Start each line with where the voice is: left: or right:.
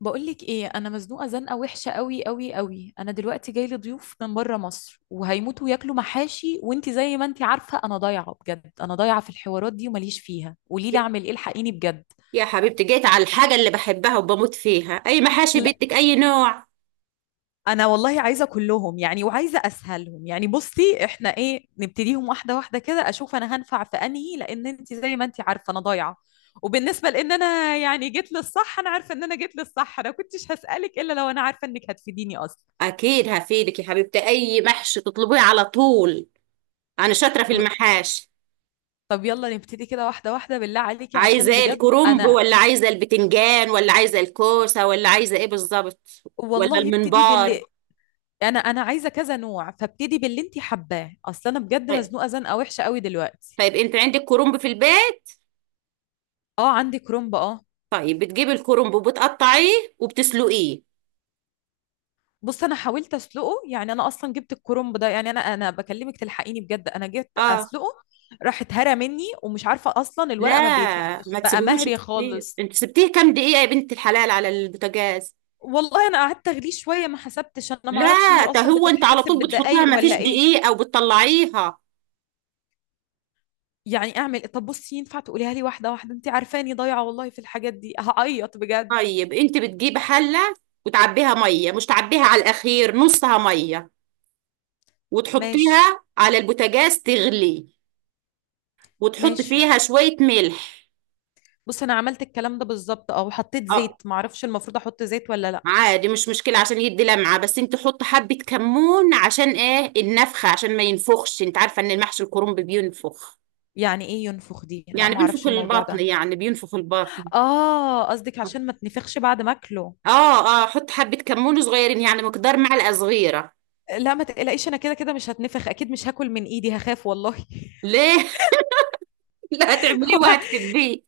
left: بقولك ايه، انا مزنوقه زنقه وحشه قوي قوي قوي. انا دلوقتي جاي لي ضيوف من بره مصر وهيموتوا ياكلوا محاشي، وانتي زي ما انتي عارفه انا ضايعه بجد. انا ضايعه في الحوارات دي ومليش فيها. قولي لي اعمل ايه، الحقيني بجد.
right: يا حبيبتي جيت على الحاجة اللي بحبها وبموت فيها. أي محاشي
left: لا،
right: بدك، أي نوع؟
left: انا والله عايزه كلهم يعني، وعايزه اسهلهم يعني. بصي احنا ايه، نبتديهم واحده واحده كده، اشوف انا هنفع في انهي، لان انت زي ما انت عارفه انا ضايعه. وبالنسبه لان انا يعني جيت للصح، انا عارفه ان انا جيت للصح، انا كنتش هسالك الا لو انا عارفه انك هتفيديني اصلا.
right: أكيد هفيدك يا حبيبتي، أي محشي تطلبيه على طول. أنا شاطرة في المحاشي.
left: طب يلا نبتدي كده واحدة واحدة، بالله عليكي
right: عايزة
left: عشان
right: إيه،
left: بجد
right: الكرنب
left: أنا.
right: ولا عايزة البتنجان ولا عايزة الكوسة ولا عايزة إيه بالظبط؟ ولا
left: والله ابتدي
right: المنبار؟
left: باللي أنا عايزة كذا نوع، فابتدي باللي أنتي حباه. أصل أنا بجد
right: طيب.
left: مزنوقة زنقة وحشة قوي دلوقتي.
right: طيب أنت عندك كرنب في البيت؟
left: أه عندي كرومب أه.
right: طيب بتجيبي الكرنب وبتقطعيه وبتسلقيه.
left: بص أنا حاولت أسلقه يعني. أنا أصلا جبت الكرومب ده، يعني أنا بكلمك تلحقيني بجد. أنا جيت
right: آه،
left: أسلقه، راح اتهرى مني، ومش عارفة أصلا
right: لا
left: الورقة ما بيتلفش،
right: ما
left: بقى
right: تسيبيهوش
left: مهري
right: كتير،
left: خالص.
right: أنت سبتيه كام دقيقة يا بنت الحلال على البوتاجاز؟
left: والله أنا قعدت أغليه شوية، ما حسبتش أنا، ما
right: لا،
left: أعرفش هي
right: ده
left: أصلا
right: هو انت على
left: بتتحسب
right: طول بتحطيها
left: بالدقايق
right: مفيش
left: ولا إيه.
right: دقيق او بتطلعيها؟
left: يعني اعمل إيه؟ طب بصي ينفع تقوليها لي واحده واحده، انت عارفاني ضايعه والله في الحاجات دي، هعيط بجد.
right: طيب انت بتجيبي حله وتعبيها ميه، مش تعبيها على الاخير، نصها ميه،
left: ماشي.
right: وتحطيها على البوتاجاز تغلي، وتحط
left: ماشي.
right: فيها شويه ملح.
left: بص انا عملت الكلام ده بالظبط، وحطيت
right: اه،
left: زيت، معرفش المفروض احط زيت ولا لا.
right: عادي مش مشكله عشان يدي لمعه، بس انت حط حبه كمون عشان ايه، النفخه، عشان ما ينفخش، انت عارفه ان المحشي الكرنب بينفخ.
left: يعني ايه ينفخ دي؟ لا
right: يعني بينفخ
left: معرفش الموضوع
right: البطن،
left: ده.
right: يعني بينفخ البطن.
left: اه قصدك عشان ما تنفخش بعد ما اكله.
right: اه اه، حط حبه كمون صغيرين يعني مقدار معلقه صغيره.
left: لا ما تقلقيش، انا كده كده مش هتنفخ اكيد، مش هاكل من ايدي، هخاف والله.
right: ليه؟ لا، هتعمليه وهتحبيه.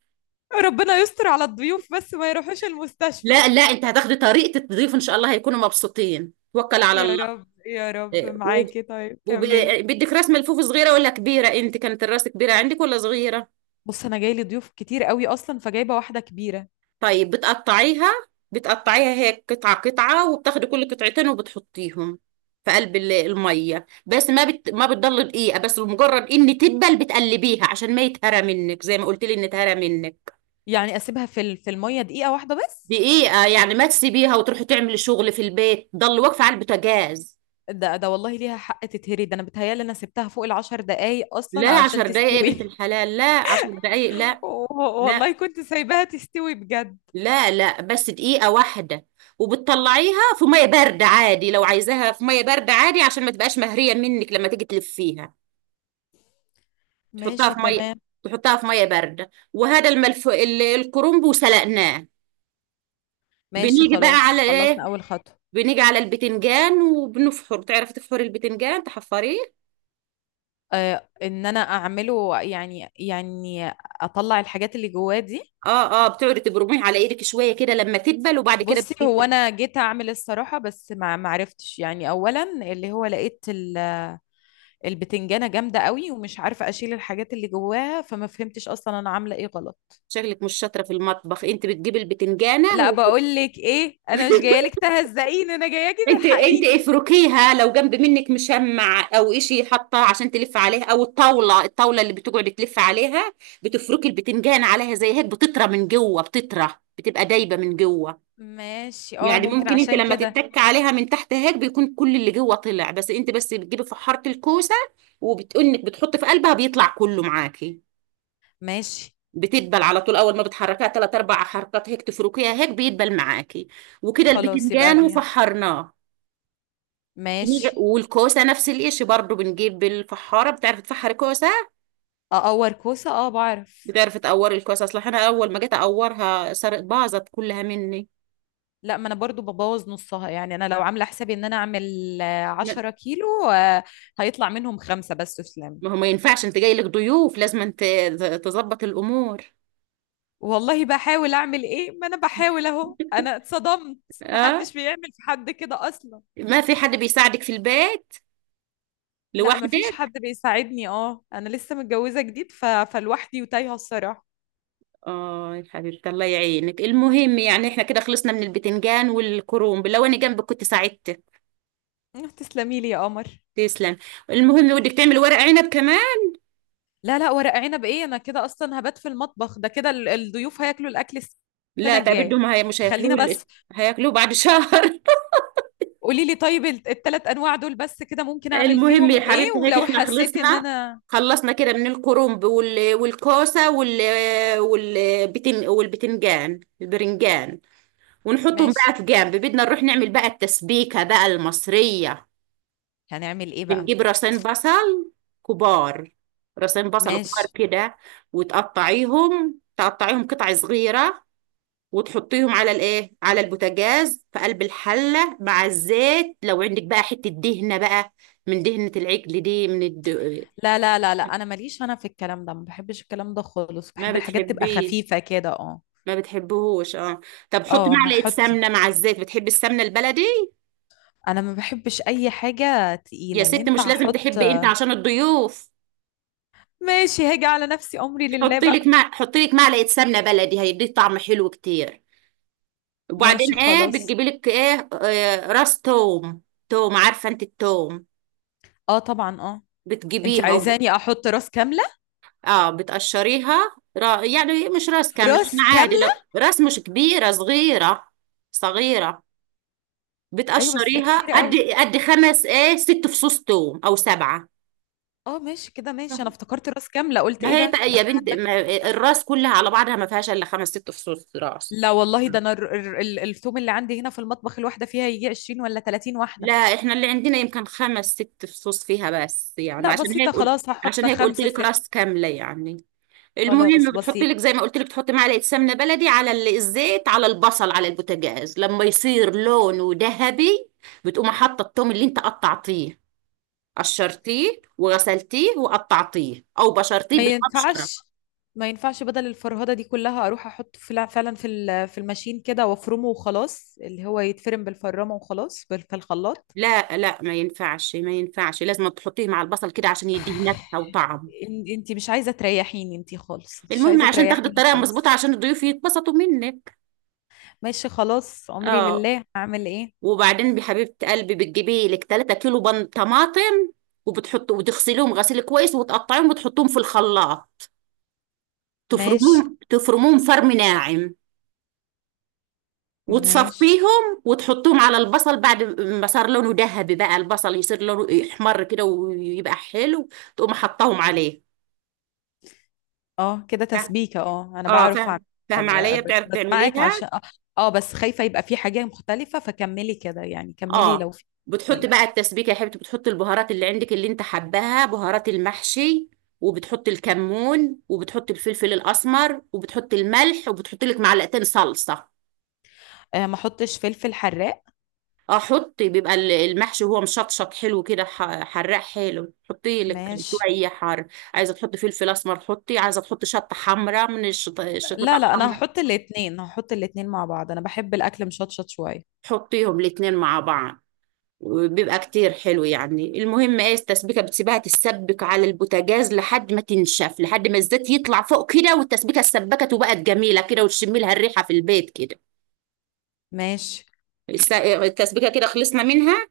left: ربنا يستر على الضيوف بس ما يروحوش المستشفى.
right: لا لا، انت هتاخدي طريقة تضيفه ان شاء الله هيكونوا مبسوطين، توكل على
left: يا
right: الله.
left: رب يا رب
right: إيه، وب-
left: معاكي، طيب
right: وب-
left: كملي.
right: بدك راس ملفوف صغيرة ولا كبيرة؟ انت كانت الراس كبيرة عندك ولا صغيرة؟
left: بص انا جاي لي ضيوف كتير قوي اصلا، فجايبه واحده كبيره.
right: طيب بتقطعيها. بتقطعيها هيك قطعة قطعة وبتاخدي كل قطعتين وبتحطيهم في قلب المية، بس ما بتضل دقيقة، بس مجرد ان تدبل بتقلبيها عشان ما يتهرى منك زي ما قلت لي ان اتهرى منك.
left: يعني اسيبها في في الميه دقيقه واحده بس؟
right: دقيقة، يعني ما تسيبيها وتروحي تعملي شغل في البيت، ضل واقفة على البوتاجاز.
left: ده والله ليها حق تتهري، ده انا بتهيالي انا سبتها فوق العشر دقايق اصلا
right: لا
left: علشان
right: 10 دقايق يا بنت
left: تستوي.
right: الحلال، لا 10 دقايق، لا
left: و-
right: لا.
left: والله كنت سايباها تستوي بجد.
right: لا. لا بس دقيقة واحدة. وبتطلعيها في مية باردة عادي، لو عايزاها في مية باردة عادي عشان ما تبقاش مهرية منك لما تيجي تلفيها. تحطها
left: ماشي
right: في مية،
left: تمام.
right: تحطها في مية باردة، وهذا الملف الكرنب وسلقناه.
left: ماشي
right: بنيجي بقى على
left: خلاص، خلصنا
right: ايه؟
left: اول خطوه.
right: بنيجي على البتنجان، وبنفحر. تعرفي تفحري البتنجان، تحفريه؟
left: آه ان انا اعمله يعني اطلع الحاجات اللي جواه دي.
right: اه اه، بتقعدي تبرميه على ايدك شوية كده لما تدبل، وبعد كده
left: بصي هو
right: بتجيبي.
left: انا جيت اعمل الصراحه بس ما عرفتش يعني، اولا اللي هو لقيت البتنجانة جامدة قوي، ومش عارفة أشيل الحاجات اللي جواها، فما فهمتش أصلا أنا عاملة إيه غلط.
right: شكلك مش شاطرة في المطبخ. انت بتجيبي البتنجانة،
left: لا بقول لك إيه، أنا مش جاية لك تهزقيني، أنا جاياكي
right: انت انت
left: تلحقيني.
right: افركيها لو جنب منك مشمع او اشي حاطاه عشان تلف عليها، او الطاوله، الطاوله اللي بتقعد تلف عليها. بتفركي البتنجان عليها زي هيك، بتطرى من جوه، بتطرى، بتبقى دايبه من جوه.
left: ماشي أه
right: يعني
left: ممكن
right: ممكن انت
left: عشان
right: لما
left: كده.
right: تتك عليها من تحت هيك بيكون كل اللي جوه طلع. بس انت بس بتجيبي فحاره الكوسه، وبتقنك بتحطي في قلبها بيطلع كله معاكي.
left: ماشي
right: بتدبل على طول، اول ما بتحركها ثلاث اربع حركات هيك تفركيها هيك بيدبل معاكي. وكده
left: خلاص، يبقى
right: البتنجان
left: دي.
right: وفحرناه.
left: ماشي.
right: والكوسه نفس القش برضو، بنجيب الفحاره. بتعرف تفحر كوسه؟
left: أقور كوسة؟ أه بعرف.
right: بتعرف تقور الكوسه؟ اصل انا اول ما جيت اقورها سرقت باظت كلها مني.
left: لا ما أنا برضو ببوظ نصها، يعني أنا لو عاملة حسابي إن أنا أعمل
right: ما
left: عشرة كيلو، آه، هيطلع منهم خمسة بس، سلام.
right: ما هو ما ينفعش، انت جاي لك ضيوف لازم انت تظبط الامور.
left: والله بحاول، أعمل إيه؟ ما أنا بحاول أهو، أنا اتصدمت،
right: اه،
left: محدش بيعمل في حد كده أصلا.
right: ما في حد بيساعدك في البيت؟
left: لا مفيش
right: لوحدك؟
left: حد بيساعدني، اه انا لسه متجوزه جديد، فلوحدي وتايهه الصراحه.
right: اه يا حبيبتي، الله يعينك. المهم يعني احنا كده خلصنا من البتنجان والكرنب. لو انا جنبك كنت ساعدتك.
left: تسلمي لي يا قمر.
right: تسلم. المهم بدك تعمل ورق عنب كمان.
left: لا لا ورق عنب ايه، انا كده اصلا هبات في المطبخ، ده كده الضيوف هياكلوا الاكل
right: لا،
left: السنه الجايه.
right: تعبدهم، هي مش هياكلوه
left: خلينا بس.
right: هياكلوه بعد شهر.
left: قولي لي طيب التلات انواع دول بس كده، ممكن اعمل
right: المهم
left: فيهم
right: يا
left: ايه،
right: حبيبتي هيك
left: ولو
right: احنا
left: حسيت ان
right: خلصنا،
left: انا.
right: خلصنا كده من الكرنب والكوسة والبتنجان، البرنجان. ونحطهم
left: ماشي.
right: بقى في جنب، بدنا نروح نعمل بقى التسبيكة بقى المصرية.
left: هنعمل ايه بقى؟
right: بنجيب راسين بصل كبار، راسين بصل كبار
left: ماشي.
right: كده. وتقطعيهم، تقطعيهم قطع صغيرة، وتحطيهم على الايه، على البوتاجاز في قلب الحلة مع الزيت، لو عندك بقى حتة دهنة بقى، من دهنة العجل دي،
left: لا لا لا لا، انا ماليش انا في الكلام ده، ما بحبش الكلام ده خالص،
right: ما
left: بحب الحاجات تبقى
right: بتحبيه،
left: خفيفه كده اه.
right: ما بتحبهوش اه. طب حطي
left: اه
right: معلقة
left: هحط.
right: سمنة مع الزيت، بتحبي السمنة البلدي؟
left: انا ما بحبش اي حاجه
right: يا
left: تقيله،
right: ست مش
left: ينفع
right: لازم
left: احط؟
right: تحبي انت، عشان الضيوف.
left: ماشي، هاجي على نفسي، امري لله بقى.
right: حطي لك معلقة سمنة بلدي، هيديك طعم حلو كتير. وبعدين
left: ماشي
right: ايه،
left: خلاص.
right: بتجيبي لك ايه، آه راس توم. توم عارفة انت التوم؟
left: اه طبعا اه. انت
right: بتجيبيها
left: عايزاني احط راس كامله؟
right: اه بتقشريها يعني مش راس كاملة،
left: راس
right: يعني عادي لو
left: كامله؟
right: راس مش كبيرة، صغيرة. صغيرة.
left: ايوه بس ده
right: بتقشريها
left: كتير
right: قد،
left: قوي.
right: قد خمس ايه، ست فصوص توم او سبعة.
left: اه ماشي كده، ماشي، انا افتكرت راس كامله، قلت
right: ما
left: ايه
right: هي تق-
left: ده
right: يا
left: احنا
right: بنت،
left: هنبات في
right: ما
left: المستشفى.
right: الراس كلها على بعضها ما فيهاش الا خمس ست فصوص راس.
left: لا والله، ده انا الثوم اللي عندي هنا في المطبخ، الواحده فيها يجي 20 ولا 30 واحده.
right: لا احنا اللي عندنا يمكن خمس ست فصوص فيها بس، يعني
left: لا
right: عشان
left: بسيطه
right: هيك قلت،
left: خلاص، هحط
right: عشان هيك قلت
left: خمسه
right: لك
left: ست.
right: راس كامله يعني. المهم
left: خلاص
right: بتحطي
left: بسيط.
right: لك زي ما قلت لك، تحطي معلقه سمنه بلدي على الزيت على البصل على البوتاجاز، لما يصير لونه ذهبي بتقوم حاطه الثوم اللي انت قطعتيه، قشرتيه وغسلتيه وقطعتيه، او بشرتيه
left: ما ينفعش
right: بالمبشره.
left: ما ينفعش، بدل الفرهدة دي كلها، اروح احطه في فعلا في في الماشين كده وافرمه وخلاص، اللي هو يتفرم بالفرامة وخلاص، في الخلاط.
right: لا لا ما ينفعش ما ينفعش، لازم تحطيه مع البصل كده عشان يديه نكهة وطعم.
left: انتي مش عايزة تريحيني انتي خالص، انتي مش
right: المهم
left: عايزة
right: عشان تاخدي
left: تريحيني
right: الطريقة
left: خالص.
right: مظبوطة عشان الضيوف يتبسطوا منك.
left: ماشي خلاص، عمري
right: اه،
left: لله، هعمل ايه.
right: وبعدين بحبيبة قلبي بتجيبي لك 3 كيلو بن طماطم، وبتحط وتغسليهم غسيل كويس وتقطعيهم وتحطيهم في الخلاط،
left: ماشي.
right: تفرموهم، تفرموهم فرم ناعم،
left: ماشي.
right: وتصفيهم، وتحطهم على البصل بعد ما صار لونه ذهبي بقى، البصل يصير لونه يحمر كده ويبقى حلو، تقوم حطاهم عليه.
left: اه كده تسبيكة، اه انا
right: اه
left: بعرف
right: فاهم،
left: اعمل.
right: فاهمة عليا،
left: بس
right: بتعرف
left: بسمعك
right: تعمليها.
left: عشان آه، بس خايفة يبقى في حاجة مختلفة، فكملي كده يعني، كملي
right: اه
left: لو في
right: بتحط
left: مختلفة.
right: بقى التسبيكة يا حبيبتي، بتحط البهارات اللي عندك اللي انت حباها، بهارات المحشي، وبتحط الكمون، وبتحط الفلفل الأسمر، وبتحط الملح، وبتحط لك 2 صلصة.
left: آه ما احطش فلفل حراق؟
right: اه حطي، بيبقى المحشي هو مشطشط حلو كده، حراق حلو، حطي لك
left: ماشي.
right: شوية حار. عايزة تحطي فلفل أسمر حطي، عايزة تحطي شطة حمراء من الشطة
left: لا لا، انا
right: الحمراء.
left: هحط الاتنين، هحط الاتنين مع بعض، انا بحب الاكل مشطشط شويه.
right: حطيهم الاتنين مع بعض، وبيبقى كتير حلو يعني. المهم ايه، التسبيكة بتسيبها تتسبك على البوتاجاز لحد ما تنشف، لحد ما الزيت يطلع فوق كده، والتسبيكة اتسبكت وبقت جميلة كده، وتشمي لها الريحة في البيت كده.
left: ماشي.
right: التسبيكة كده خلصنا منها.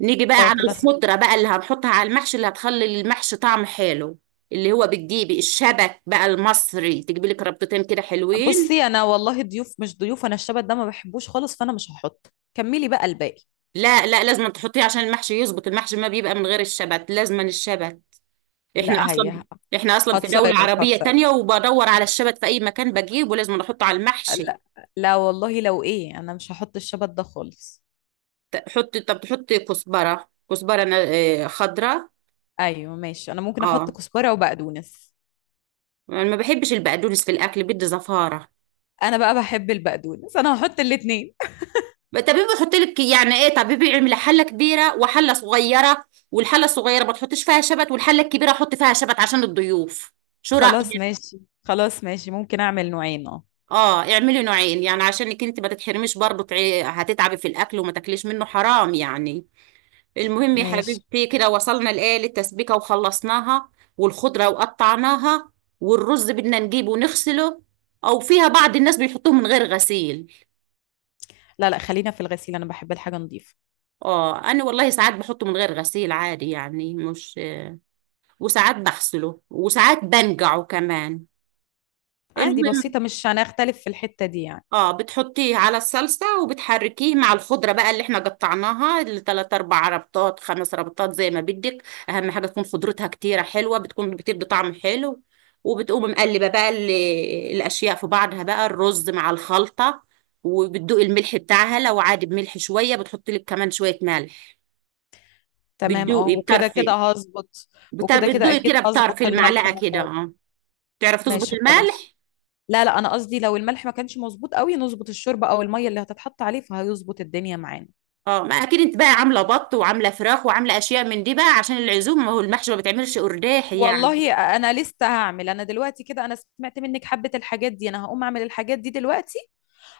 right: نيجي بقى
left: اه
right: على
left: كده خلص.
right: الخضرة بقى اللي هنحطها على المحشي، اللي هتخلي المحشي طعم حلو، اللي هو بتجيبي الشبك بقى المصري، تجيبي لك ربطتين كده حلوين.
left: بصي انا والله ضيوف مش ضيوف، انا الشبت ده ما بحبوش خالص، فانا مش هحط، كملي بقى الباقي.
right: لا لا، لازم تحطيه عشان المحشي يظبط، المحشي ما بيبقى من غير الشبت، لازم الشبت. احنا
left: لا
right: اصلا،
left: هي
right: احنا اصلا في دولة
left: هتصرف
right: عربية
left: هتصرف.
right: تانية وبدور على الشبت في اي مكان بجيبه لازم احطه على المحشي.
left: لا. لا والله لو ايه، انا مش هحط الشبت ده خالص.
right: حط، طب تحط كزبرة، كزبرة، خضرة.
left: ايوه ماشي، انا ممكن احط
right: اه
left: كزبره وبقدونس.
right: انا ما بحبش البقدونس في الاكل، بدي زفارة.
left: انا بقى بحب البقدونس، انا هحط الاتنين.
right: طب بيحط لك يعني ايه، طب بيعمل حلة كبيرة وحلة صغيرة، والحلة الصغيرة ما تحطش فيها شبت، والحلة الكبيرة حط فيها شبت عشان الضيوف. شو
left: خلاص
right: رأيك؟
left: ماشي، خلاص ماشي، ممكن اعمل نوعين اه.
right: اه اعملي نوعين، يعني عشانك انت ما تتحرميش برضه، هتتعبي في الاكل وما تاكليش منه حرام يعني. المهم يا
left: ماشي.
right: حبيبتي كده وصلنا لإيه، للتسبيكة وخلصناها، والخضرة وقطعناها، والرز بدنا نجيبه ونغسله. أو فيها بعض الناس بيحطوه من غير غسيل.
left: لا لا خلينا في الغسيل، انا بحب الحاجه نظيفه.
right: اه أنا والله ساعات بحطه من غير غسيل عادي يعني، مش وساعات بغسله وساعات بنقعه كمان.
left: عادي
right: المهم
left: بسيطة، مش هنختلف في الحتة دي يعني.
right: اه بتحطيه على الصلصة، وبتحركيه مع الخضرة بقى اللي احنا قطعناها، التلات اربع ربطات، خمس ربطات زي ما بدك. اهم حاجة تكون خضرتها كتيرة حلوة، بتكون بتدي طعم حلو. وبتقوم مقلبة بقى الاشياء في بعضها بقى، الرز مع الخلطة، وبتدوقي الملح بتاعها لو عادي بملح شوية، بتحطي لك كمان شوية ملح.
left: تمام اه،
right: بتدوقي
left: وكده
right: بطرف،
left: كده هظبط. وكده كده
right: بتدوقي
left: اكيد
right: كده بطرف
left: هظبط الملح
right: المعلقة
left: من
right: كده
left: بره.
right: اه. تعرف تظبط
left: ماشي
right: الملح.
left: خلاص. لا لا، انا قصدي لو الملح ما كانش مظبوط قوي، نظبط الشوربة او المية اللي هتتحط عليه، فهيظبط الدنيا معانا.
right: اه ما اكيد انت بقى عامله بط وعامله فراخ وعامله اشياء من دي بقى عشان العزومه، ما هو المحشي ما بتعملش قرداح يعني.
left: والله انا لسه هعمل، انا دلوقتي كده انا سمعت منك حبة الحاجات دي، انا هقوم اعمل الحاجات دي دلوقتي،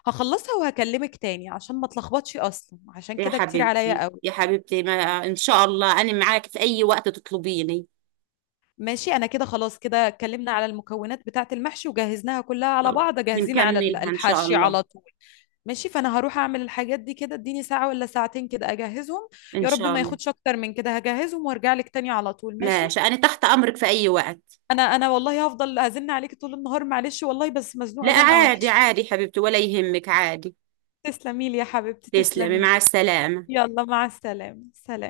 left: هخلصها وهكلمك تاني عشان ما اتلخبطش، اصلا عشان
right: يا
left: كده كتير عليا
right: حبيبتي،
left: قوي.
right: يا حبيبتي، ما ان شاء الله انا معاك في اي وقت تطلبيني.
left: ماشي انا كده خلاص، كده اتكلمنا على المكونات بتاعة المحشي وجهزناها كلها على
right: خلاص
left: بعض، جاهزين على
right: بنكملها ان شاء
left: الحشي
right: الله.
left: على طول. ماشي، فانا هروح اعمل الحاجات دي كده، اديني ساعة ولا ساعتين كده اجهزهم.
right: ان
left: يا رب
right: شاء
left: ما
right: الله.
left: ياخدش اكتر من كده، هجهزهم وارجع لك تاني على طول، ماشي.
right: ماشي، انا تحت امرك في اي وقت.
left: انا والله هفضل ازن عليكي طول النهار، معلش والله بس
right: لا
left: مزنوقة زنقة
right: عادي
left: وحش.
right: عادي حبيبتي، ولا يهمك عادي.
left: تسلمي لي يا حبيبتي،
right: تسلمي
left: تسلمي لي.
right: مع السلامه.
left: يلا مع السلامة، سلام.